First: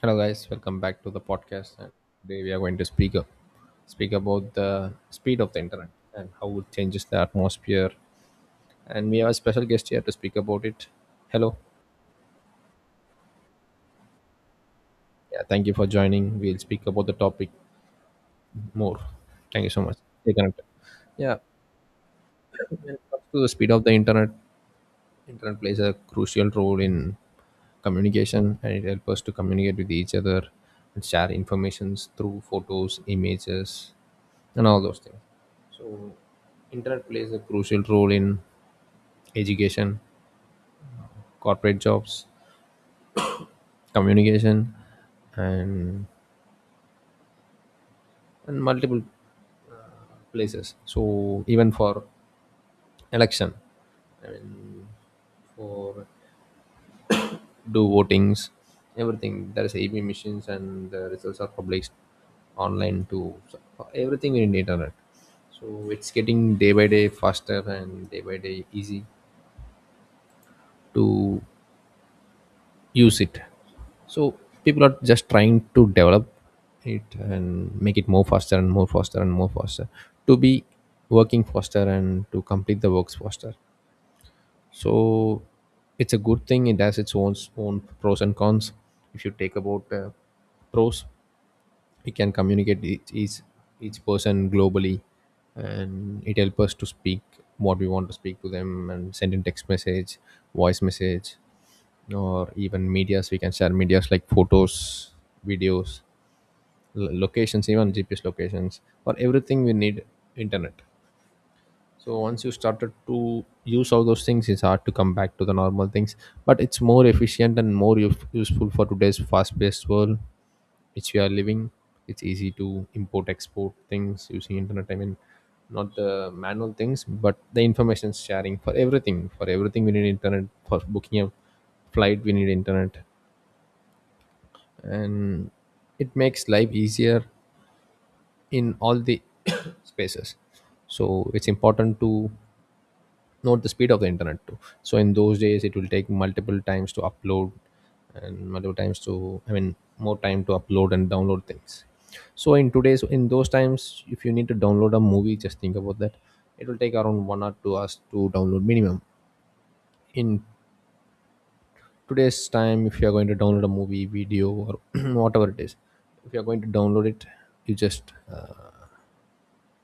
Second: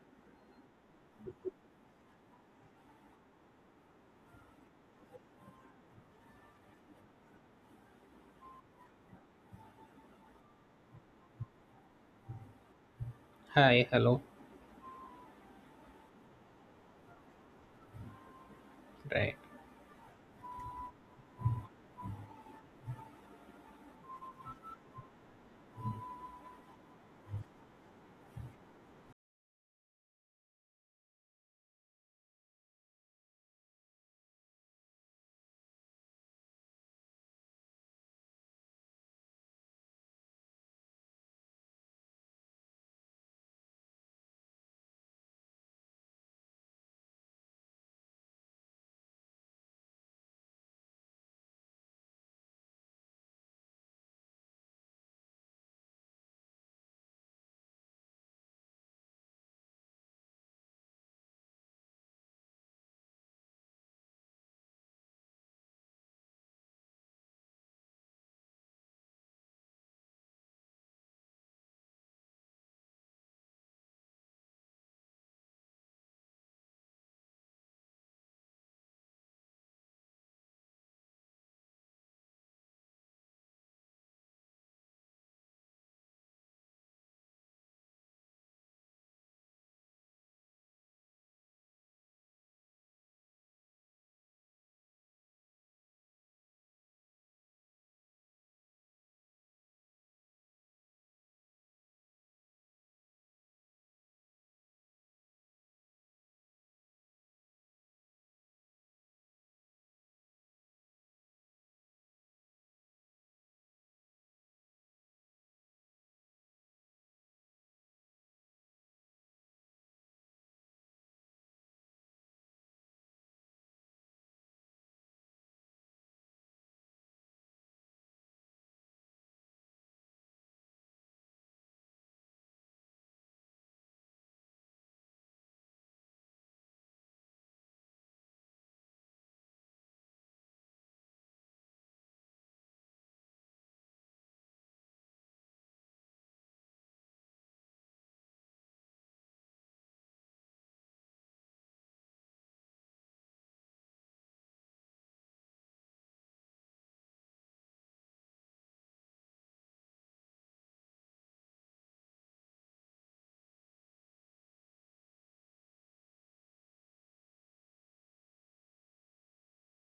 Hello guys, welcome back to the podcast. And today we are going to speak about the speed of the internet and how it changes the atmosphere. And we have a special guest here to speak about it. Hello. Hi, hello. Yeah, thank you for joining. We'll speak about the topic more. Right. Thank you so much. Stay connected. Yeah, when it comes to the speed of the internet, internet plays a crucial role in communication, and it helps us to communicate with each other and share informations through photos, images and all those things. So internet plays a crucial role in education, corporate jobs, communication, and and multiple places. So even for election, I mean, for do votings, everything. There's AB machines and the results are published online too. So everything in internet. So it's getting day by day faster and day by day easy to use it. So people are just trying to develop it and make it more faster and more faster and more faster to be working faster and to complete the works faster. So it's a good thing. It has its own pros and cons. If you take about pros, we can communicate each each person globally, and it helps us to speak what we want to speak to them and send in text message, voice message, or even medias. We can share medias like photos, videos, locations, even GPS locations. For everything we need internet. So once you started to use all those things, it's hard to come back to the normal things. But it's more efficient and more useful for today's fast-paced world, which we are living. It's easy to import-export things using internet. I mean, not the manual things, but the information sharing. For everything, for everything, we need internet. For booking a flight, we need internet, and it makes life easier in all the spaces. So it's important to not the speed of the internet too. So in those days it will take multiple times to upload and multiple times to, I mean, more time to upload and download things. So in today's, in those times, if you need to download a movie, just think about that. It will take around 1 or 2 hours to download minimum. In today's time, if you are going to download a movie, video or whatever it is, if you are going to download it, you just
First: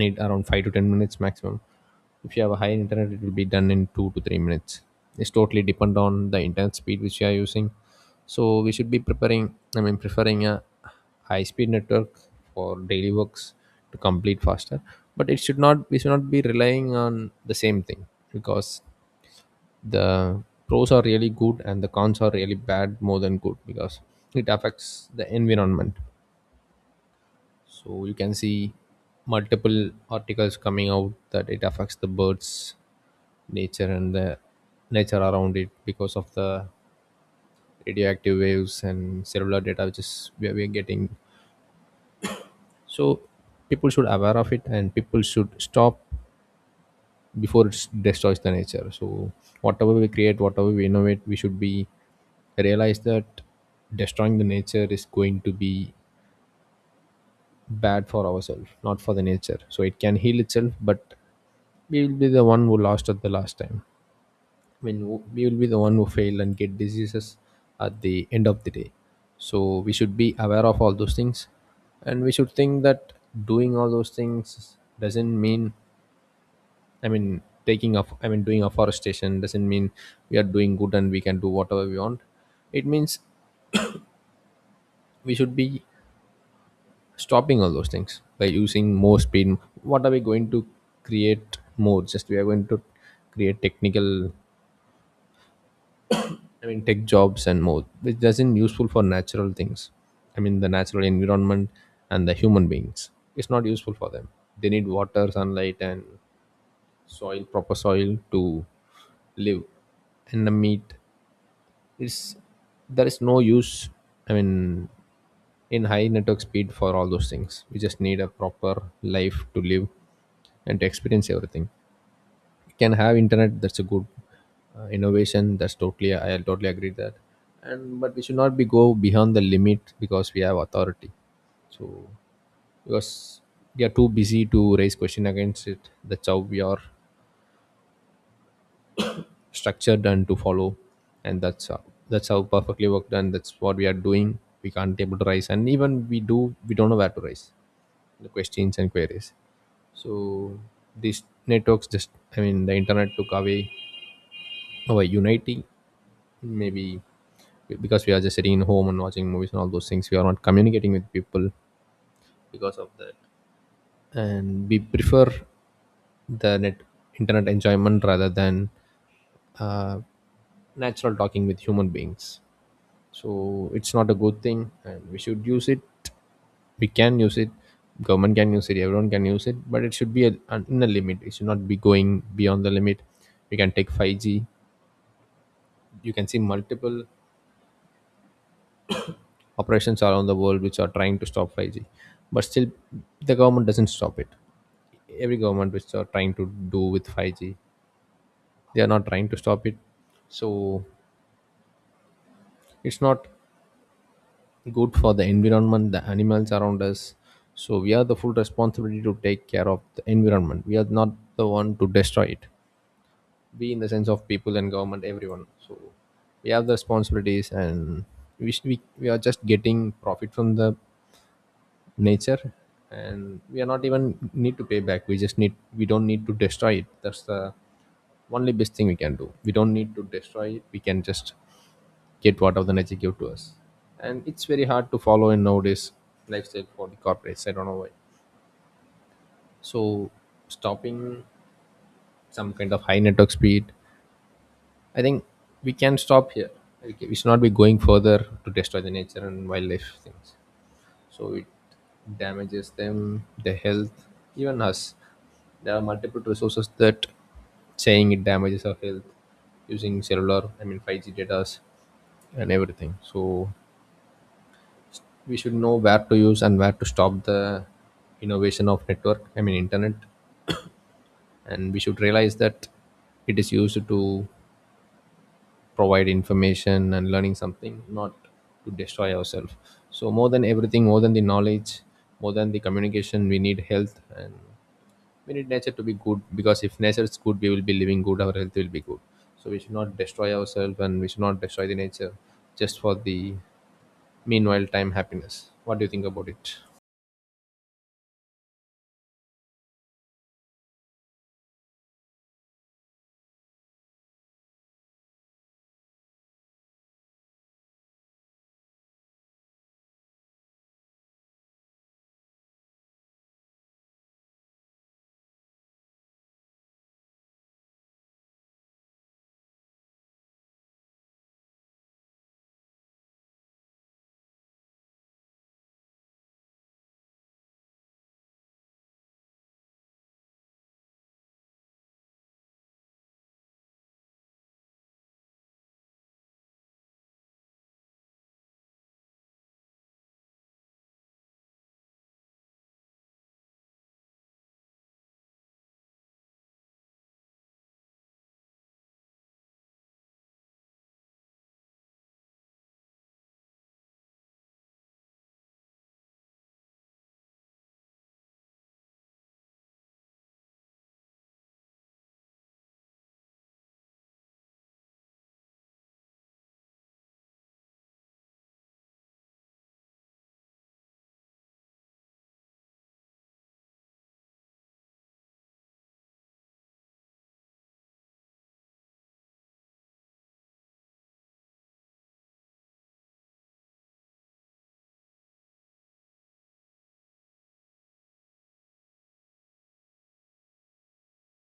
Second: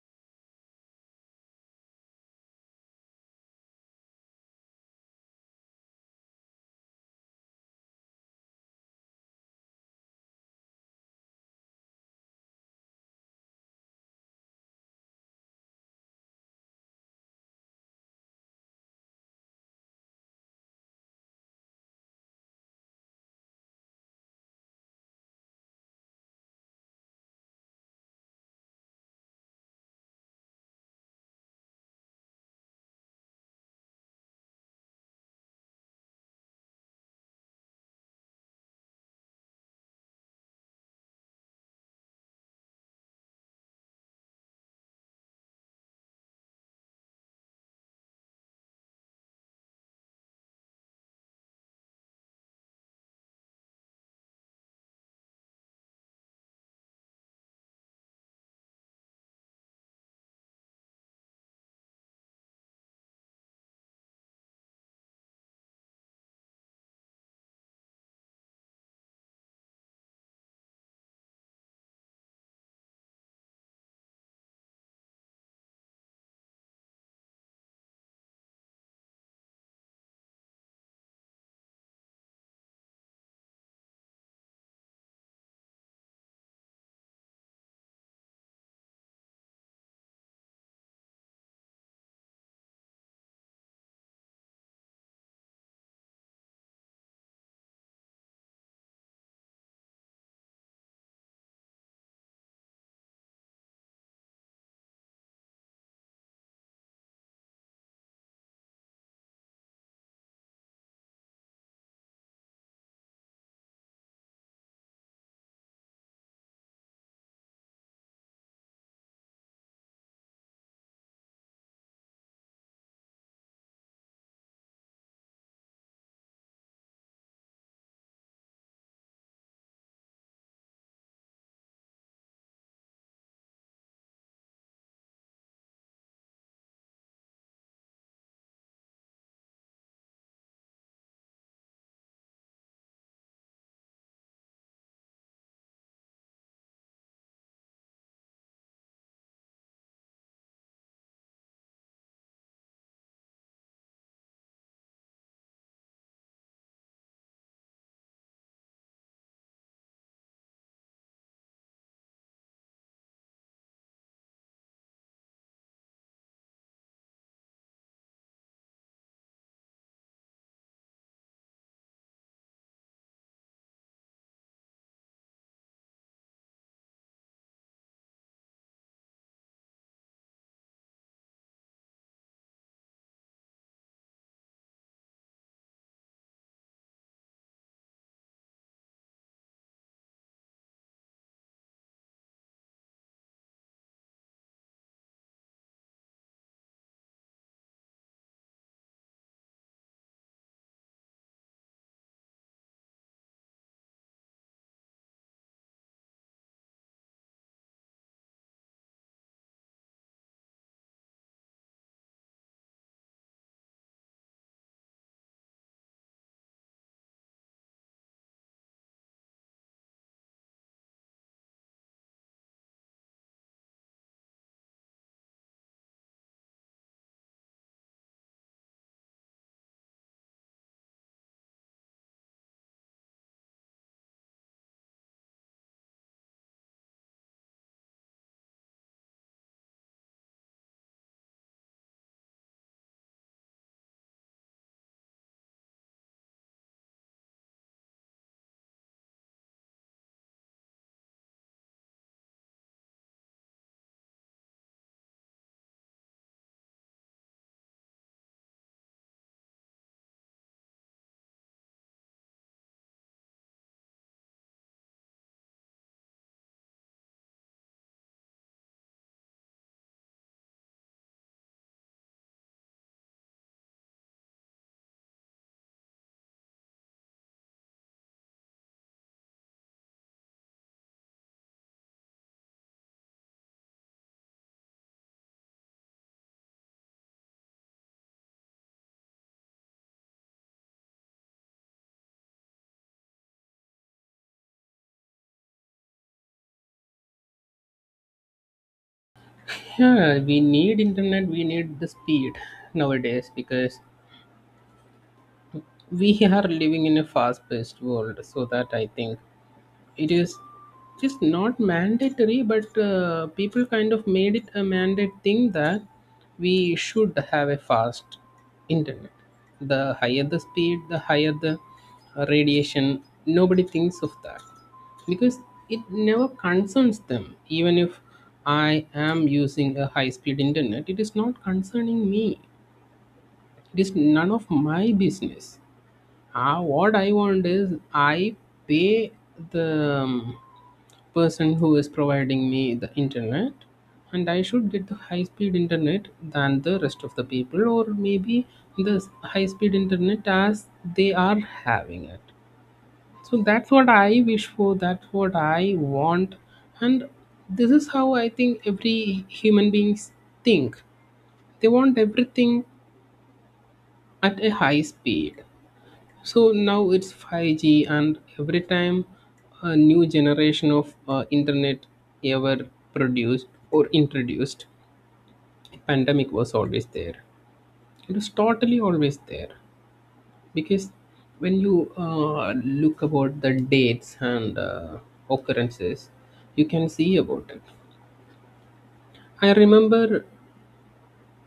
need around 5 to 10 minutes maximum. If you have a high internet, it will be done in 2 to 3 minutes. It's totally depend on the internet speed which you are using. So we should be preparing, I mean, preferring a high speed network for daily works to complete faster. But it should not, we should not be relying on the same thing, because the pros are really good and the cons are really bad, more than good, because it affects the environment. So you can see multiple articles coming out that it affects the birds, nature and the nature around it because of the radioactive waves and cellular data, which is where we are getting. So people should aware of it, and people should stop before it destroys the nature. So whatever we create, whatever we innovate, we should be realize that destroying the nature is going to be bad for ourselves, not for the nature. So it can heal itself, but we will be the one who lost at the last time. I mean, we will be the one who fail and get diseases at the end of the day. So we should be aware of all those things, and we should think that doing all those things doesn't mean, I mean, taking off, I mean, doing afforestation doesn't mean we are doing good and we can do whatever we want. It means we should be stopping all those things by using more speed. What are we going to create more? Just we are going to create technical, I mean tech jobs and more, which doesn't useful for natural things, I mean the natural environment and the human beings. It's not useful for them. They need water, sunlight and soil, proper soil to live. And the meat, it's, there is no use, I mean, in high network speed. For all those things we just need a proper life to live and to experience everything. You can have internet, that's a good innovation. That's totally, I totally agree that. And but we should not be go beyond the limit because we have authority. So, because we are too busy to raise question against it. That's how we are structured and to follow, and that's how perfectly worked, and that's what we are doing. We can't able to rise, and even we do, we don't know where to rise the questions and queries. So these networks just, I mean the internet took away our unity, maybe, because we are just sitting in home and watching movies and all those things. We are not communicating with people because of that, and we prefer the net, internet enjoyment rather than uh, natural talking with human beings. So it's not a good thing, and we should use it, we can use it, government can use it, everyone can use it, but it should be in a limit. It should not be going beyond the limit. We can take 5G. You can see multiple operations around the world which are trying to stop 5G, but still the government doesn't stop it. Every government which are trying to do with 5G, they are not trying to stop it. So it's not good for the environment, the animals around us. So we are the full responsibility to take care of the environment. We are not the one to destroy it. We, in the sense of people and government, everyone. So we have the responsibilities, and we are just getting profit from the nature, and we are not even need to pay back. We just need, we don't need to destroy it. That's the only best thing we can do. We don't need to destroy it. We can just get what of the nature give to us. And it's very hard to follow in nowadays lifestyle for the corporates. I don't know why. So stopping some kind of high network speed, I think we can stop here. We should not be going further to destroy the nature and wildlife things. So it damages them, their health, even us. There are multiple resources that saying it damages our health using cellular, I mean 5G data and everything. So we should know where to use and where to stop the innovation of network, I mean internet. And we should realize that it is used to provide information and learning something, not to destroy ourselves. So more than everything, more than the knowledge, more than the communication, we need health, and we need nature to be good, because if nature is good, we will be living good, our health will be good. So we should not destroy ourselves, and we should not destroy the nature just for the meanwhile time happiness. What do you think about it? Yeah, we need internet, we need the speed nowadays because we are living in a fast-paced world, so that I think it is just not mandatory, but people kind of made it a mandate thing that we should have a fast internet. The higher the speed, the higher the radiation. Nobody thinks of that because it never concerns them. Even if I am using a high speed internet, it is not concerning me. It is none of my business. What I want is I pay the person who is providing me the internet, and I should get the high speed internet than the rest of the people, or maybe the high speed internet as they are having it. So that's what I wish for, that's what I want, and this is how I think every human beings think. They want everything at a high speed, so now it's 5G, and every time a new generation of internet ever produced or introduced, pandemic was always there. It was totally always there because when you look about the dates and occurrences, you can see about it. I remember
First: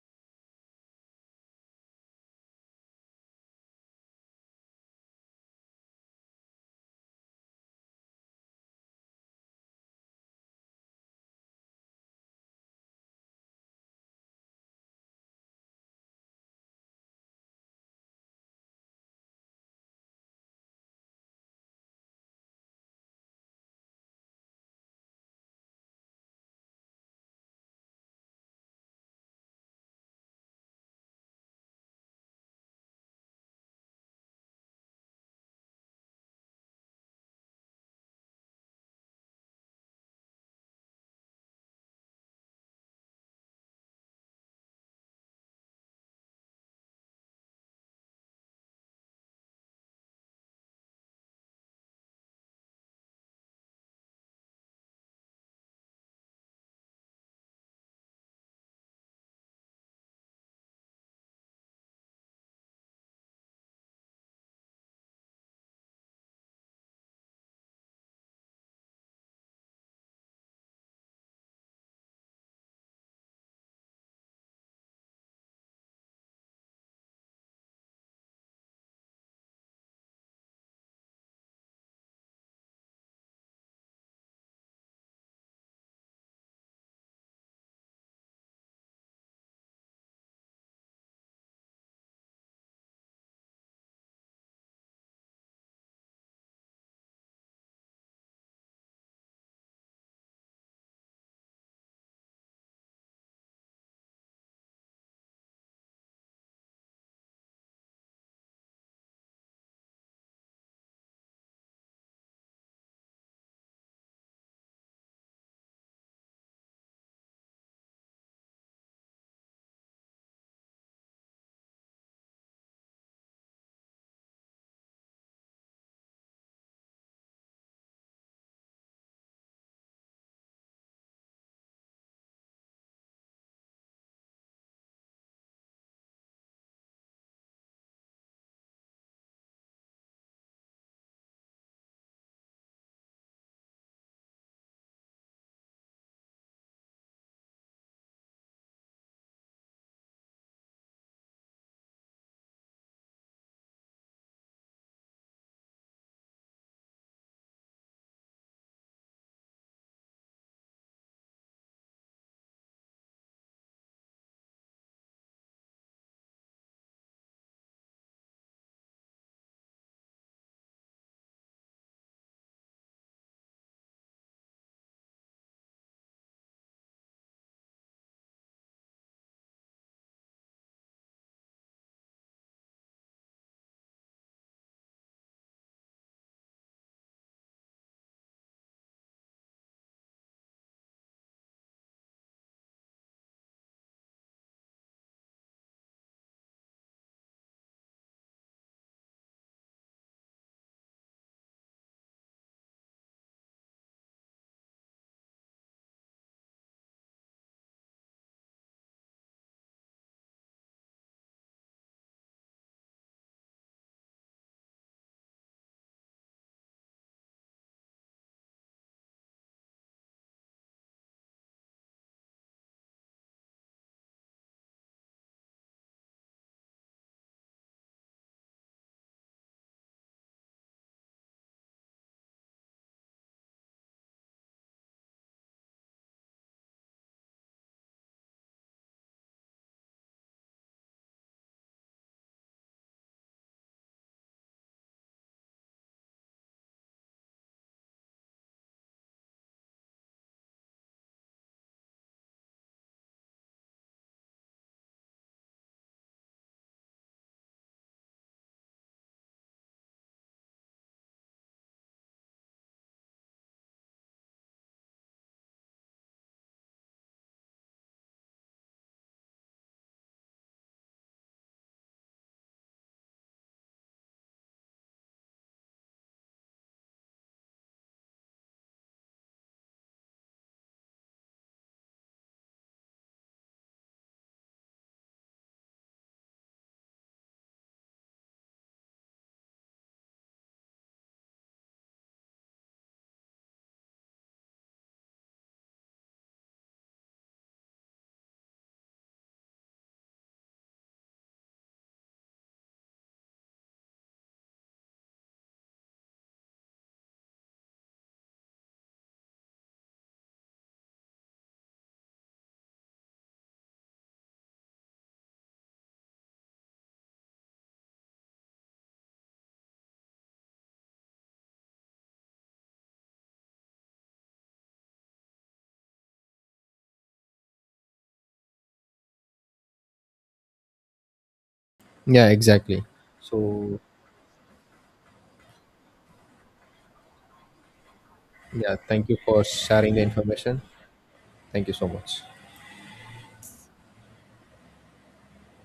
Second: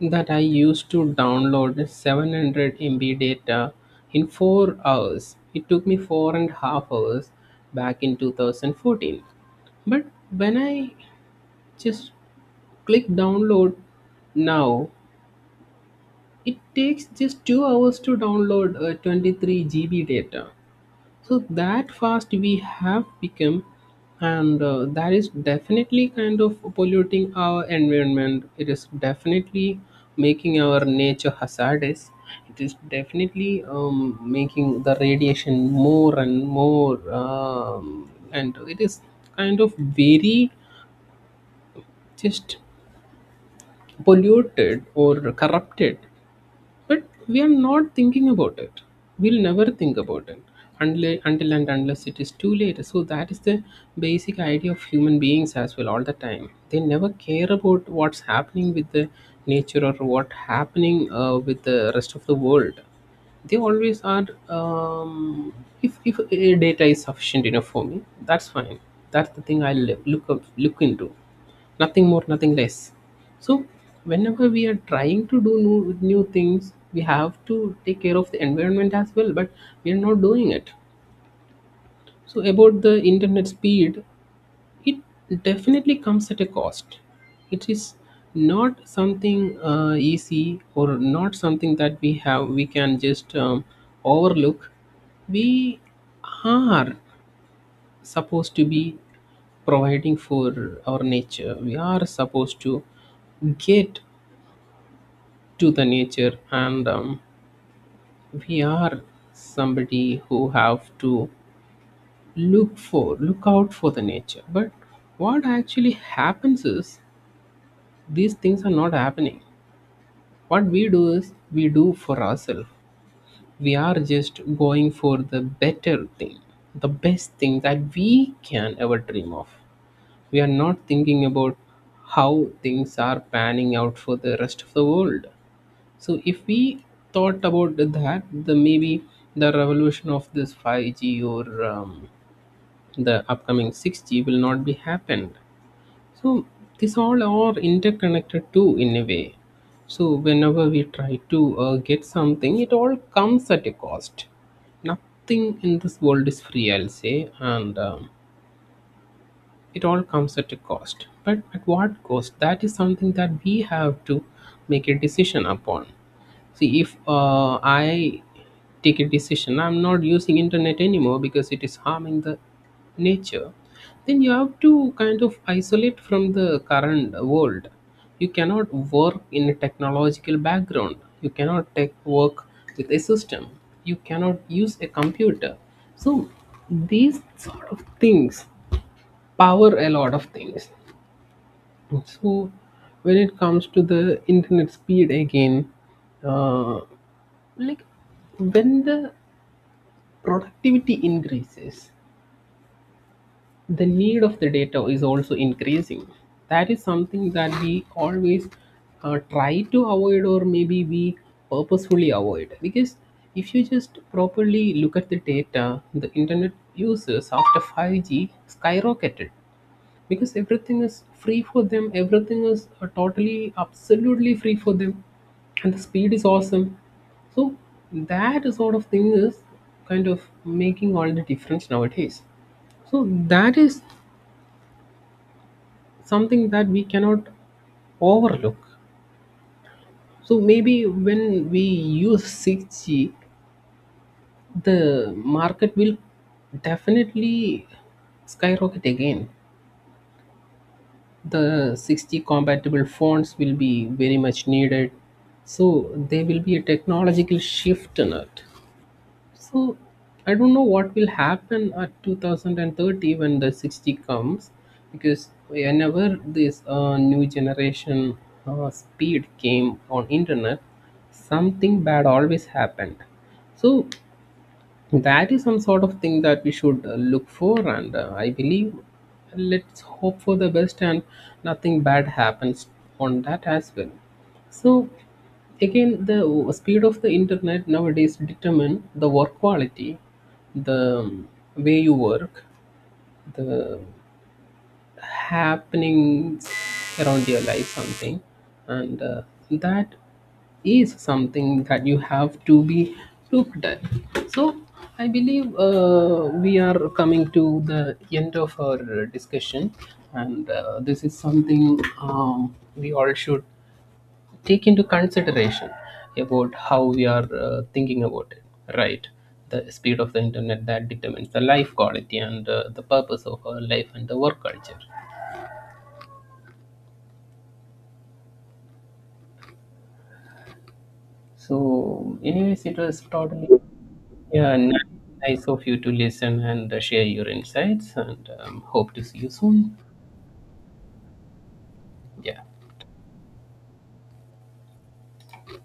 that I used to download 700 MB data in 4 hours. It took me 4 and a half hours back in 2014. But when I just click download now, it takes just 2 hours to download 23 GB data, so that fast we have become. And that is definitely kind of polluting our environment. It is definitely making our nature hazardous. It is definitely making the radiation more and more, and it is kind of very just polluted or corrupted, but we are not thinking about it. We'll never think about it until and unless it is too late. So that is the basic idea of human beings as well. All the time they never care about what's happening with the nature or what happening with the rest of the world. They always are, if data is sufficient enough for me, that's fine. That's the thing I look into. Nothing more, nothing less. So whenever we are trying to do new, new things, we have to take care of the environment as well, but we are not doing it. So about the internet speed, it definitely comes at a cost. It is not something easy or not something that we can just overlook. We are supposed to be providing for our nature. We are supposed to get to the nature, and we are somebody who have to look out for the nature. But what actually happens is these things are not happening. What we do is we do for ourselves. We are just going for the better thing, the best thing that we can ever dream of. We are not thinking about how things are panning out for the rest of the world. So if we thought about that, the maybe the revolution of this 5G, or the upcoming 6G, will not be happened. So these all are interconnected too in a way. So whenever we try to get something, it all comes at a cost. Nothing in this world is free, I'll say, and it all comes at a cost. But at what cost? That is something that we have to make a decision upon. See, if I take a decision I'm not using internet anymore because it is harming the nature, then you have to kind of isolate from the current world. You cannot work in a technological background. You cannot take work with a system. You cannot use a computer. So these sort of things power a lot of things. So when it comes to the internet speed again, uh, like, when the productivity increases, the need of the data is also increasing. That is something that we always try to avoid, or maybe we purposefully avoid, because if you just properly look at the data, the internet users after 5G skyrocketed because everything is free for them. Everything is totally absolutely free for them, and the speed is awesome. So that sort of thing is kind of making all the difference nowadays. So that is something that we cannot overlook. So maybe when we use 6G, the market will definitely skyrocket again. The 60 compatible fonts will be very much needed, so there will be a technological shift in it. So I don't know what will happen at 2030 when the 60 comes, because whenever this new generation speed came on internet, something bad always happened. So that is some sort of thing that we should look for, and I believe let's hope for the best and nothing bad happens on that as well. So, again, the speed of the internet nowadays determine the work quality, the way you work, the happenings around your life something. And that is something that you have to be looked at. So I believe we are coming to the end of our discussion, and this is something, we all should take into consideration about how we are thinking about it. Right, the speed of the internet that determines the life quality and the purpose of our life and the work culture. So, Yeah, anyways, it exactly. was totally So yeah ni- nice of you to listen and share your insights, and yeah, hope to thank you see you for soon. sharing the information. Thank you so much. Yeah.